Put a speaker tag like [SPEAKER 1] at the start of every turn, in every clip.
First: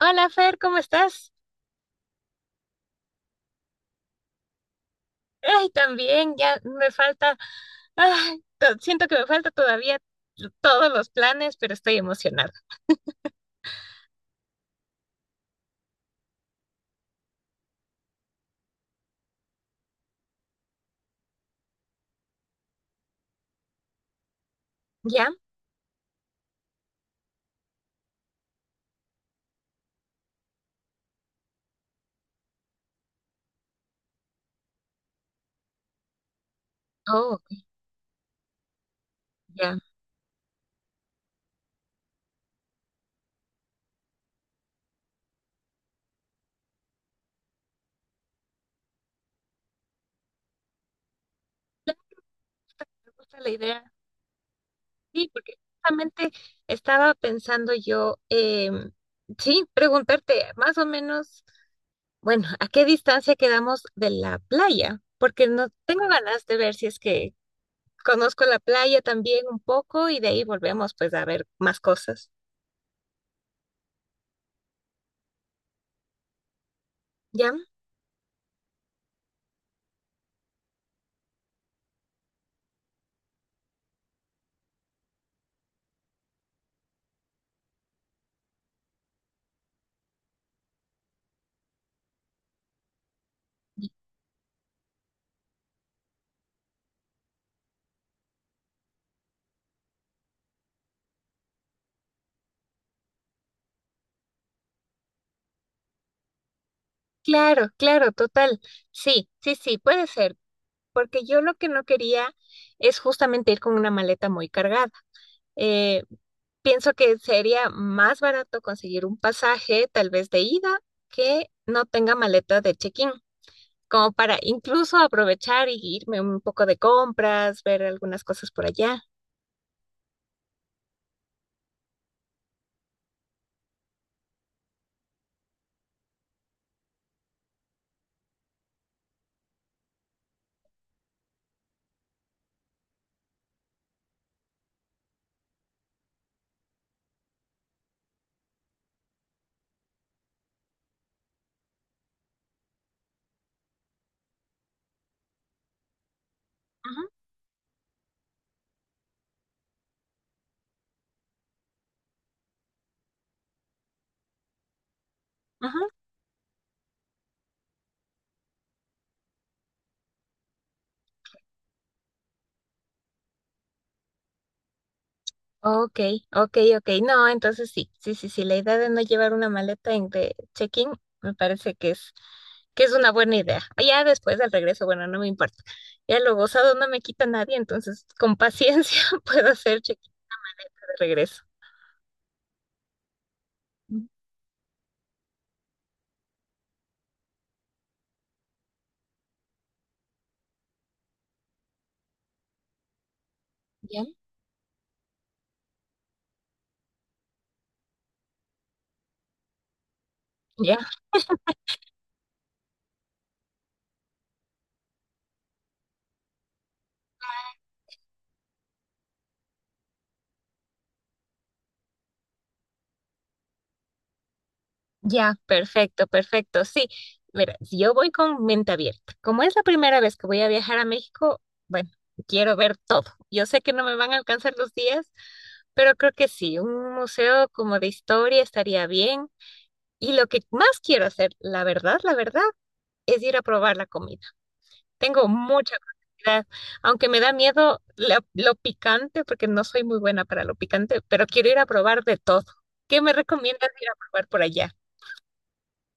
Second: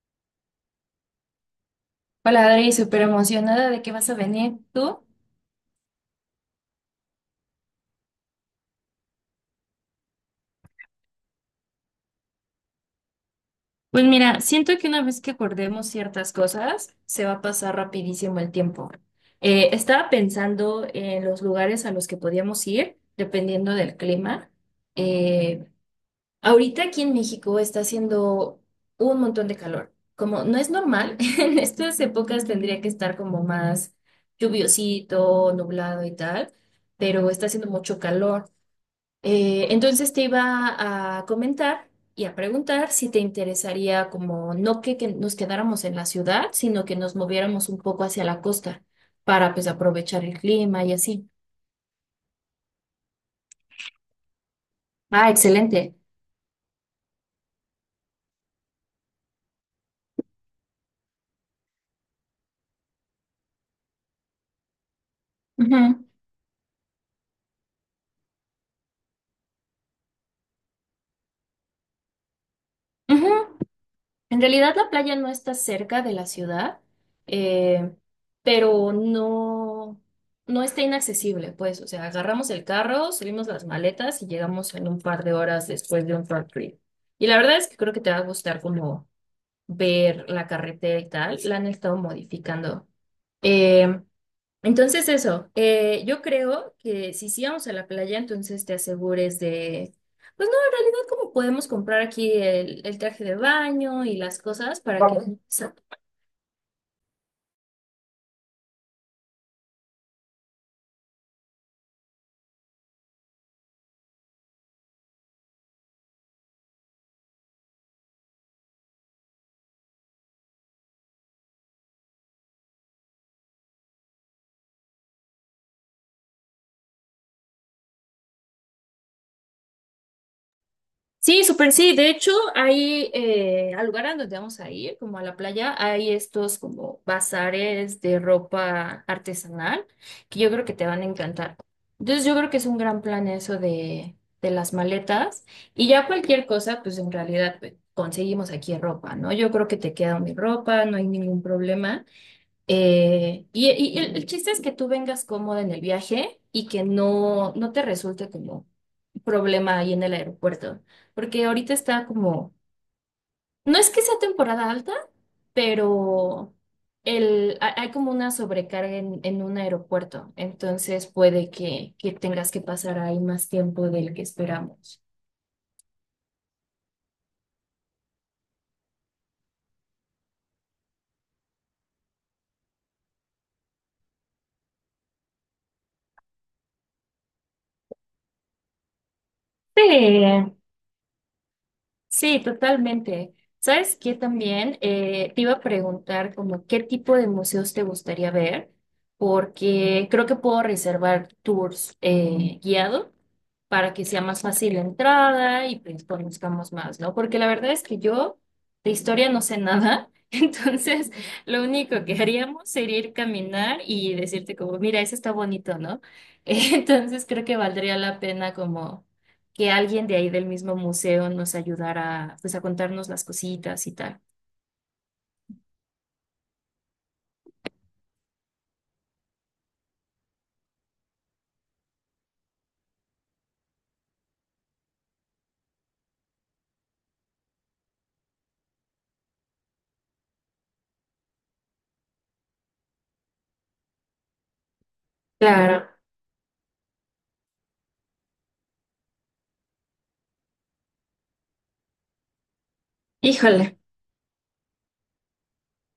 [SPEAKER 1] Hola Fer, ¿cómo estás?
[SPEAKER 2] Hola Adri, súper emocionada de que vas a venir tú.
[SPEAKER 1] Ay, también, ya me falta, ay, siento que me falta todavía todos los planes, pero estoy emocionada.
[SPEAKER 2] Pues mira, siento que una vez que acordemos ciertas cosas, se va a pasar rapidísimo el tiempo. Estaba pensando en los lugares a los que podíamos ir, dependiendo del clima.
[SPEAKER 1] ¿Ya?
[SPEAKER 2] Eh, Ahorita aquí en México está haciendo un montón de calor. Como no es normal, en estas épocas tendría que estar como más lluviosito, nublado y tal, pero
[SPEAKER 1] Oh,
[SPEAKER 2] está haciendo mucho calor.
[SPEAKER 1] ya,
[SPEAKER 2] Entonces te iba a comentar y a preguntar si te interesaría como no que nos quedáramos en la ciudad, sino que nos moviéramos un poco hacia la costa para pues aprovechar el clima y así.
[SPEAKER 1] me gusta la idea.
[SPEAKER 2] Ah,
[SPEAKER 1] Sí, porque
[SPEAKER 2] excelente.
[SPEAKER 1] justamente estaba pensando yo, sí, preguntarte más o menos, bueno, ¿a qué distancia quedamos de la playa? Porque no tengo
[SPEAKER 2] Ujú,
[SPEAKER 1] ganas de ver si es que conozco la playa también un poco y de ahí volvemos pues a ver más cosas.
[SPEAKER 2] ujú. En realidad la playa no está cerca de la ciudad,
[SPEAKER 1] ¿Ya?
[SPEAKER 2] eh, pero no, no está inaccesible, pues, o sea, agarramos el carro, subimos las maletas y llegamos en un par de horas después de un road trip. Y la verdad es que creo que te va a gustar como ver la carretera y tal, la han estado modificando. Eh, entonces yo creo que si sí vamos a la playa, entonces te asegures de, pues no, en realidad como podemos comprar aquí el traje de baño y las cosas para que vamos.
[SPEAKER 1] Claro, claro, total. Sí, sí, sí, puede ser, porque yo lo que no quería es justamente ir con una maleta muy cargada. Eh, Pienso que sería más barato conseguir un pasaje, tal vez de ida, que no tenga maleta de check-in, como para incluso aprovechar y irme un poco de compras, ver algunas cosas por allá.
[SPEAKER 2] Sí, súper sí. De hecho, hay al lugar a donde vamos a ir, como a la playa, hay estos como bazares de ropa artesanal que yo creo que te van a encantar. Entonces, yo creo que es un gran plan eso de las maletas y ya cualquier cosa, pues en realidad pues, conseguimos aquí ropa, ¿no? Yo creo que te queda mi ropa, no hay ningún problema. Y el chiste es que tú vengas cómoda en el viaje y que
[SPEAKER 1] Ujú,
[SPEAKER 2] no te resulte como problema ahí en el aeropuerto, porque ahorita está como, no es que sea temporada alta,
[SPEAKER 1] ujú.
[SPEAKER 2] pero hay como una sobrecarga en un aeropuerto, entonces puede que tengas que pasar ahí más tiempo del que esperamos.
[SPEAKER 1] Ok, ok, ok. No, entonces sí, sí, sí, sí. La idea de no llevar una maleta en de check-in me parece que es una buena idea. Ah, ya después del regreso, bueno, no me importa. Ya lo gozado no me quita nadie, entonces con paciencia puedo hacer check-in
[SPEAKER 2] Sí.
[SPEAKER 1] de regreso.
[SPEAKER 2] Sí, totalmente. ¿Sabes
[SPEAKER 1] Mm,
[SPEAKER 2] qué también? Te iba a preguntar como qué tipo de museos te gustaría ver, porque creo que puedo reservar tours guiado para
[SPEAKER 1] ¿ya?
[SPEAKER 2] que sea más fácil la entrada y pues conozcamos más, ¿no? Porque la verdad es que yo de historia no sé nada, entonces lo único que haríamos sería ir caminar y decirte como, mira, eso está bonito, ¿no? Entonces creo que valdría la pena como que alguien de ahí del mismo museo nos ayudara pues a contarnos las cositas y tal.
[SPEAKER 1] Ya, perfecto, perfecto. Sí, mira, si yo voy con mente abierta. Como es la primera vez que voy a viajar a México, bueno, quiero ver todo. Yo sé que no me van a alcanzar los días, pero creo que sí, un museo como de historia estaría bien. Y lo que más quiero hacer, la verdad, es ir a probar la comida. Tengo mucha
[SPEAKER 2] Claro,
[SPEAKER 1] curiosidad, aunque me da miedo lo picante, porque no soy muy buena para lo picante, pero quiero ir a probar de todo. ¿Qué me recomiendas
[SPEAKER 2] híjole,
[SPEAKER 1] ir a probar por allá?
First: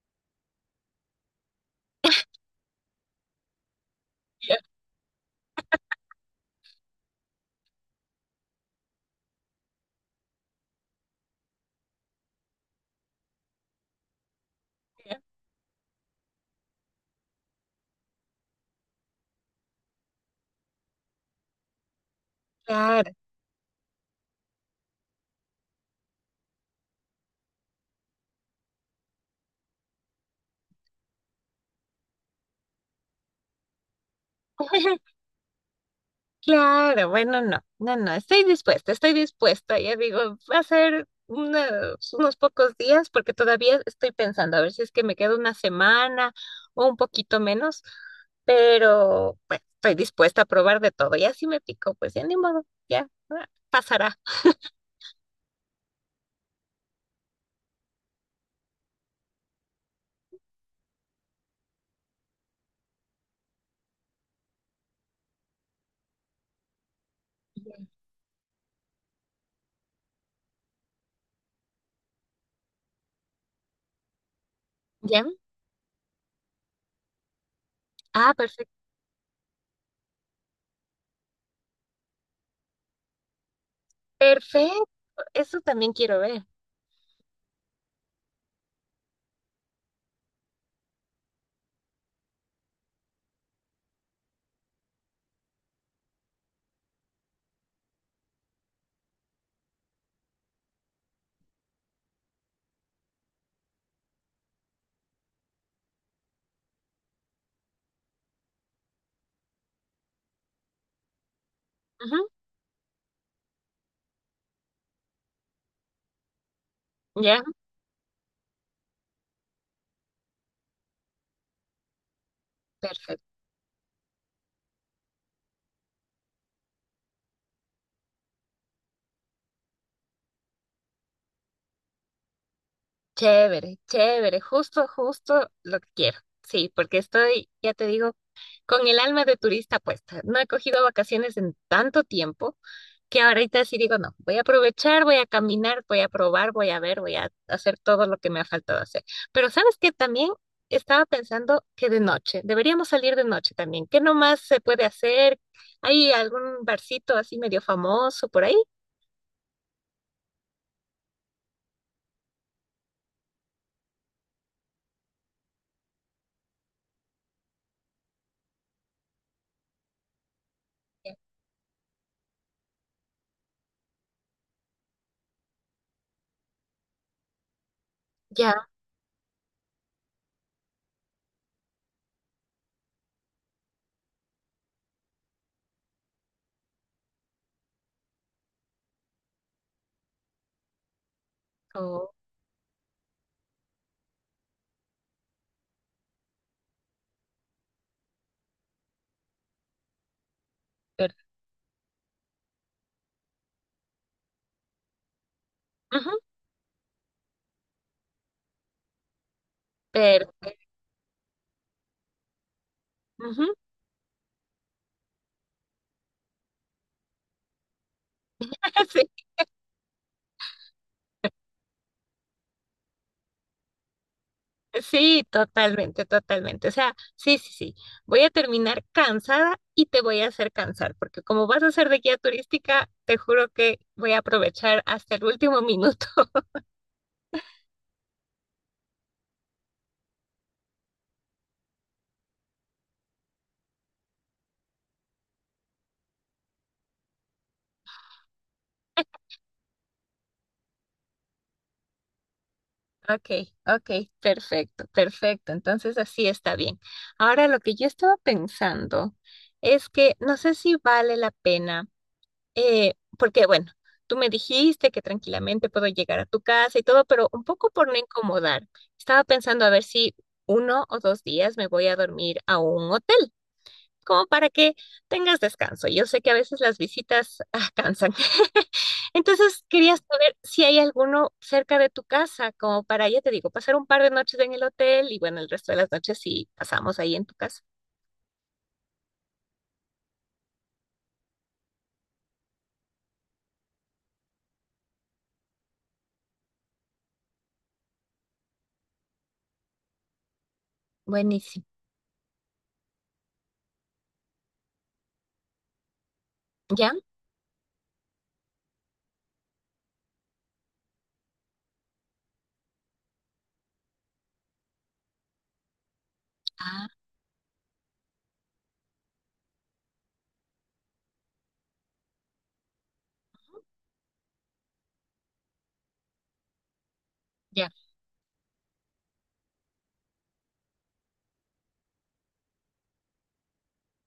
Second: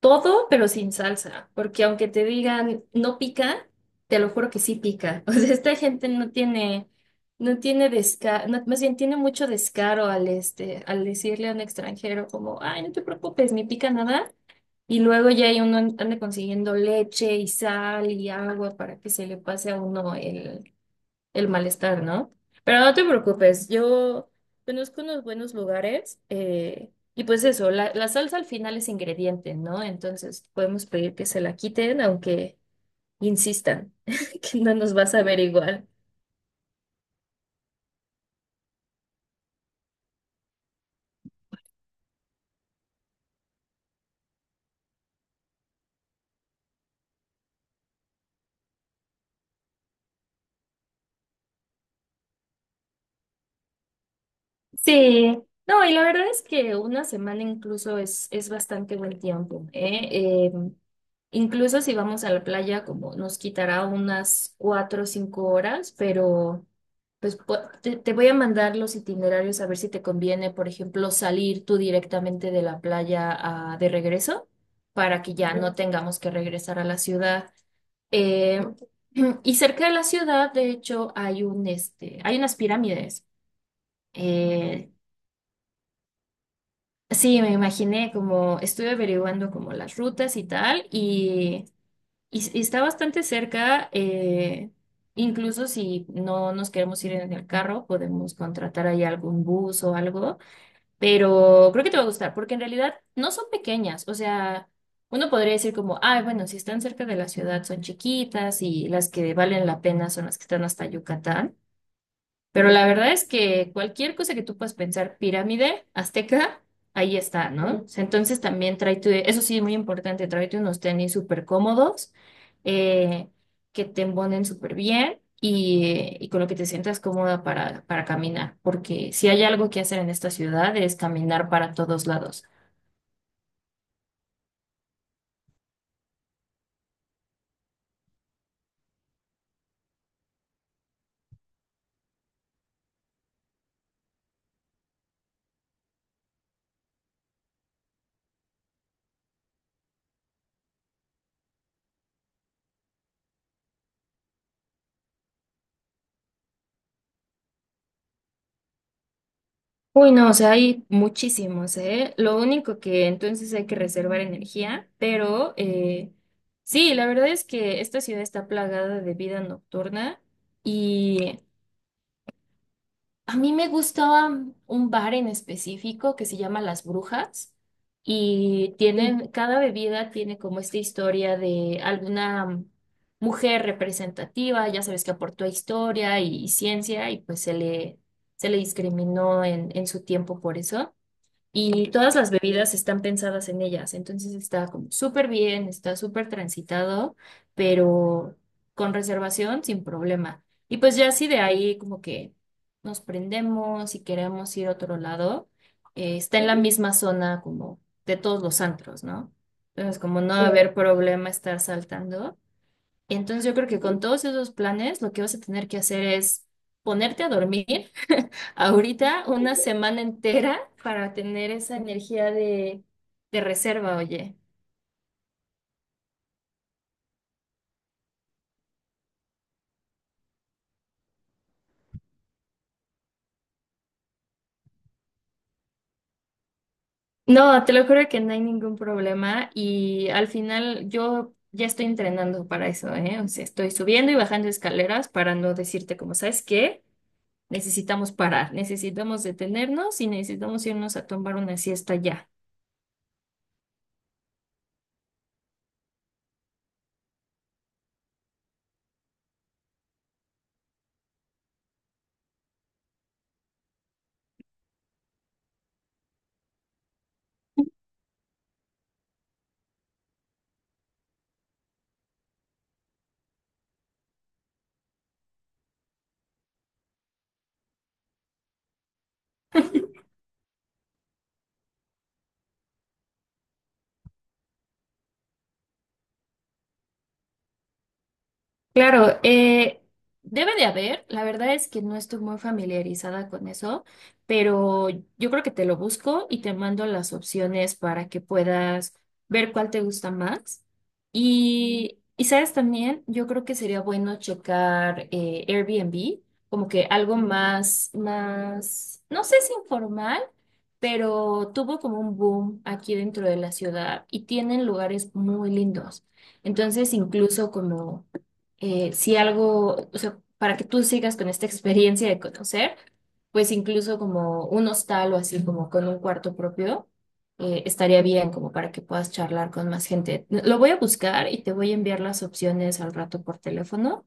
[SPEAKER 2] todo, pero sin salsa, porque aunque te digan no pica, te lo juro
[SPEAKER 1] Ya,
[SPEAKER 2] que sí pica. O sea, esta gente no tiene, no tiene descaro, más bien tiene mucho descaro al decirle a un extranjero como, ay, no te preocupes, ni pica nada. Y
[SPEAKER 1] ya.
[SPEAKER 2] luego ya hay uno anda consiguiendo leche y sal y agua para que se le pase a uno el malestar, ¿no? Pero no te
[SPEAKER 1] Claro.
[SPEAKER 2] preocupes, yo conozco unos buenos lugares y pues eso, la salsa al final es ingrediente, ¿no? Entonces podemos pedir que se la quiten, aunque insistan que no nos vas a ver igual.
[SPEAKER 1] Claro, bueno, no, no, no, estoy dispuesta, estoy dispuesta. Ya digo, va a ser unos, unos pocos días porque todavía estoy pensando a ver si es que me quedo una semana o un poquito menos, pero bueno, estoy dispuesta a probar de todo. Ya si me pico, pues ya ni modo, pasará.
[SPEAKER 2] Sí, no, y la verdad es que una semana incluso es bastante buen tiempo, ¿eh? Eh, Incluso si vamos a la playa, como nos quitará unas cuatro o cinco horas, pero pues te voy a mandar los itinerarios a ver si te conviene, por ejemplo, salir tú directamente de la playa de regreso para
[SPEAKER 1] ¿Ya?
[SPEAKER 2] que ya no tengamos que regresar a la ciudad.
[SPEAKER 1] Ah,
[SPEAKER 2] Eh,
[SPEAKER 1] perfecto.
[SPEAKER 2] y cerca de la ciudad, de hecho, hay unas pirámides.
[SPEAKER 1] Perfecto,
[SPEAKER 2] Eh,
[SPEAKER 1] eso también quiero ver.
[SPEAKER 2] Sí, me imaginé como estuve averiguando como las rutas y tal, y está bastante cerca, incluso si no nos queremos ir en el carro, podemos contratar ahí algún bus o algo, pero creo que te va a gustar, porque en realidad no son pequeñas, o sea, uno podría decir como, ay, bueno, si están cerca de la ciudad son chiquitas y las que valen la pena son las que están hasta Yucatán.
[SPEAKER 1] Ujú,
[SPEAKER 2] Pero la verdad es que cualquier cosa que tú puedas pensar, pirámide, azteca, ahí
[SPEAKER 1] ya,
[SPEAKER 2] está, ¿no? O sea, entonces también tráete, eso sí, muy importante, tráete unos tenis súper cómodos, eh,
[SPEAKER 1] perfecto.
[SPEAKER 2] que te embonen súper bien y con lo que te sientas cómoda para caminar, porque si hay algo que hacer en esta ciudad es caminar para todos lados.
[SPEAKER 1] Chévere, chévere, justo, justo lo que quiero. Sí, porque estoy, ya te digo con el alma de turista puesta. No he cogido vacaciones en tanto tiempo que ahorita sí digo, no, voy a aprovechar, voy a caminar, voy a probar, voy a ver, voy a hacer todo lo que me ha faltado hacer. Pero sabes que también estaba pensando que de noche, deberíamos salir de noche también. ¿Qué nomás se puede hacer? ¿Hay algún barcito así medio famoso por ahí?
[SPEAKER 2] Uy, no, o sea, hay muchísimos, ¿eh? Lo único que entonces hay que reservar energía, pero sí, la verdad es que esta ciudad está plagada de vida nocturna y a mí me gustaba un bar en específico que se llama Las Brujas
[SPEAKER 1] Ya.
[SPEAKER 2] y, sí, tienen, cada bebida tiene como esta historia de alguna mujer representativa, ya sabes que aportó historia y, ciencia y pues se le discriminó en su tiempo por eso. Y
[SPEAKER 1] Oh,
[SPEAKER 2] todas las bebidas están pensadas en ellas, entonces está como súper bien, está súper transitado, pero con reservación sin problema. Y pues ya
[SPEAKER 1] per-
[SPEAKER 2] así de ahí como que nos prendemos y queremos ir a otro lado,
[SPEAKER 1] ujú,
[SPEAKER 2] está en la misma zona como de todos los antros, ¿no? Entonces como no va a, sí,
[SPEAKER 1] perfecto.
[SPEAKER 2] haber problema estar saltando.
[SPEAKER 1] Ujú,
[SPEAKER 2] Entonces yo creo que con todos esos planes lo que vas a tener que hacer es ponerte a dormir
[SPEAKER 1] sí.
[SPEAKER 2] ahorita una semana entera para tener esa energía de reserva, oye.
[SPEAKER 1] Sí, totalmente, totalmente. O sea, sí, sí, sí. Voy a terminar cansada y te voy a hacer cansar, porque como vas a ser de guía turística, te juro que voy a aprovechar hasta el último minuto.
[SPEAKER 2] No, te lo juro que no hay ningún problema y al final yo ya estoy entrenando para eso, ¿eh? O sea, estoy subiendo y bajando escaleras para no decirte como, ¿sabes qué? Necesitamos parar, necesitamos detenernos y necesitamos irnos a tomar una siesta ya.
[SPEAKER 1] Okay, okay, perfecto, perfecto. Entonces así está bien. Ahora lo que yo estaba pensando es que no sé si vale la pena. Porque bueno, tú me dijiste que tranquilamente puedo llegar a tu casa y todo, pero un poco por no incomodar. Estaba pensando a ver si uno o dos días me voy a dormir a un hotel, como para que tengas descanso. Yo sé que a veces las visitas cansan. Entonces quería saber si hay alguno cerca de tu casa, como para, ya te digo, pasar un par de noches en el hotel y bueno, el resto de las noches sí pasamos ahí en tu casa.
[SPEAKER 2] Claro, debe de haber, la verdad es que no estoy muy familiarizada con eso, pero yo creo que te lo busco y te mando las opciones para que puedas ver cuál te gusta más.
[SPEAKER 1] Buenísimo.
[SPEAKER 2] Y sabes también, yo creo que sería bueno checar Airbnb, como que
[SPEAKER 1] ¿Ya?
[SPEAKER 2] algo más, no sé si informal, pero tuvo como un boom aquí dentro de la ciudad y tienen lugares muy lindos.
[SPEAKER 1] Ah,
[SPEAKER 2] Entonces, incluso como si algo, o sea, para que tú sigas con esta experiencia de conocer, pues incluso como un hostal o así como con un cuarto propio,
[SPEAKER 1] ya,
[SPEAKER 2] estaría bien como para que puedas charlar con más gente. Lo voy a buscar y te voy a enviar las opciones al rato por teléfono.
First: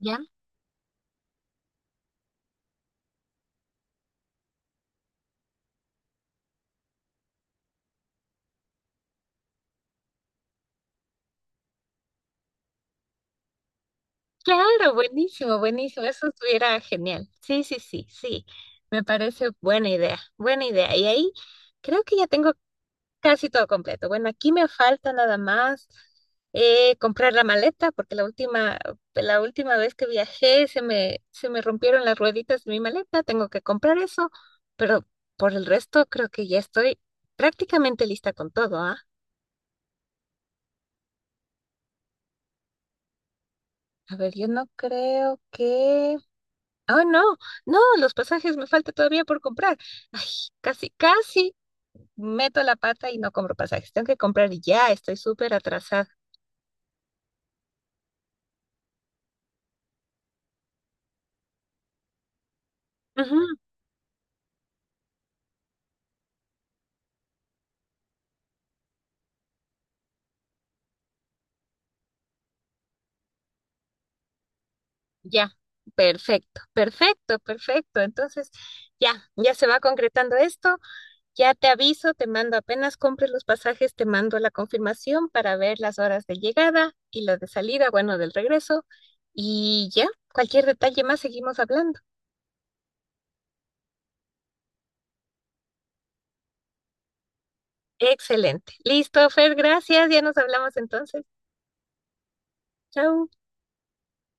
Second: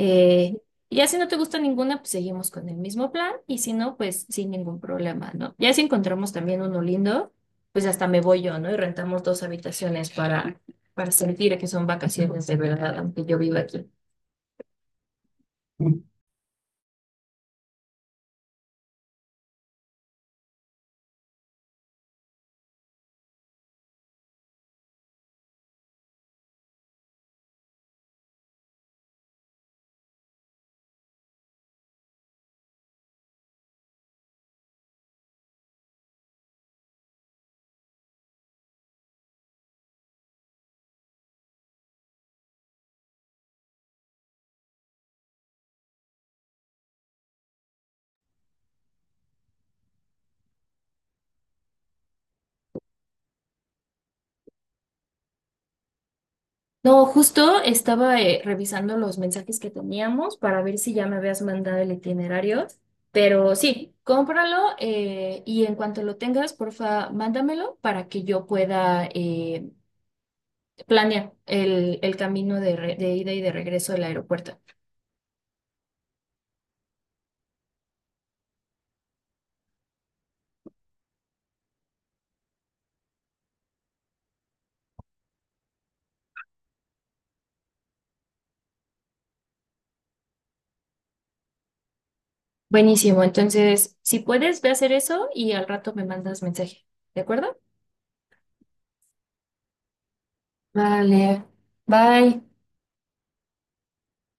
[SPEAKER 1] ya.
[SPEAKER 2] y ya si no te gusta ninguna, pues seguimos con el mismo plan y si no, pues sin ningún problema, ¿no? Ya si encontramos también uno lindo, pues hasta me voy yo, ¿no? Y rentamos dos habitaciones para sentir que son vacaciones de verdad, aunque yo viva aquí.
[SPEAKER 1] Claro, buenísimo, buenísimo. Eso estuviera genial. Sí, sí, sí, sí. Me parece buena idea, buena idea. Y ahí creo que ya tengo casi todo completo. Bueno, aquí me falta nada más comprar la maleta, porque la última vez que viajé se me rompieron las rueditas de mi maleta. Tengo que comprar eso, pero por el resto creo que ya estoy prácticamente lista con todo, ¿ah? A ver, yo no creo que... Oh, no, no, los pasajes me falta todavía por comprar. Ay, casi, casi meto la pata y no compro pasajes. Tengo que comprar ya, estoy súper atrasada.
[SPEAKER 2] No, justo estaba revisando los mensajes que teníamos para ver si ya me habías mandado el itinerario,
[SPEAKER 1] Ujú,
[SPEAKER 2] pero sí, cómpralo y en cuanto lo tengas, porfa, mándamelo para que yo pueda planear el camino de ida y de regreso del aeropuerto.
[SPEAKER 1] ya, perfecto, perfecto, perfecto. Entonces, ya, ya se va concretando esto. Ya te aviso, te mando apenas compres los pasajes, te mando la confirmación para ver las horas de llegada y las de salida, bueno, del regreso. Y ya, cualquier detalle más seguimos hablando.
[SPEAKER 2] Buenísimo, entonces, si puedes, ve a hacer eso y al rato me mandas mensaje, ¿de acuerdo?
[SPEAKER 1] Excelente. Listo, Fer, gracias. Ya nos hablamos entonces.
[SPEAKER 2] Vale, bye.
[SPEAKER 1] Chau.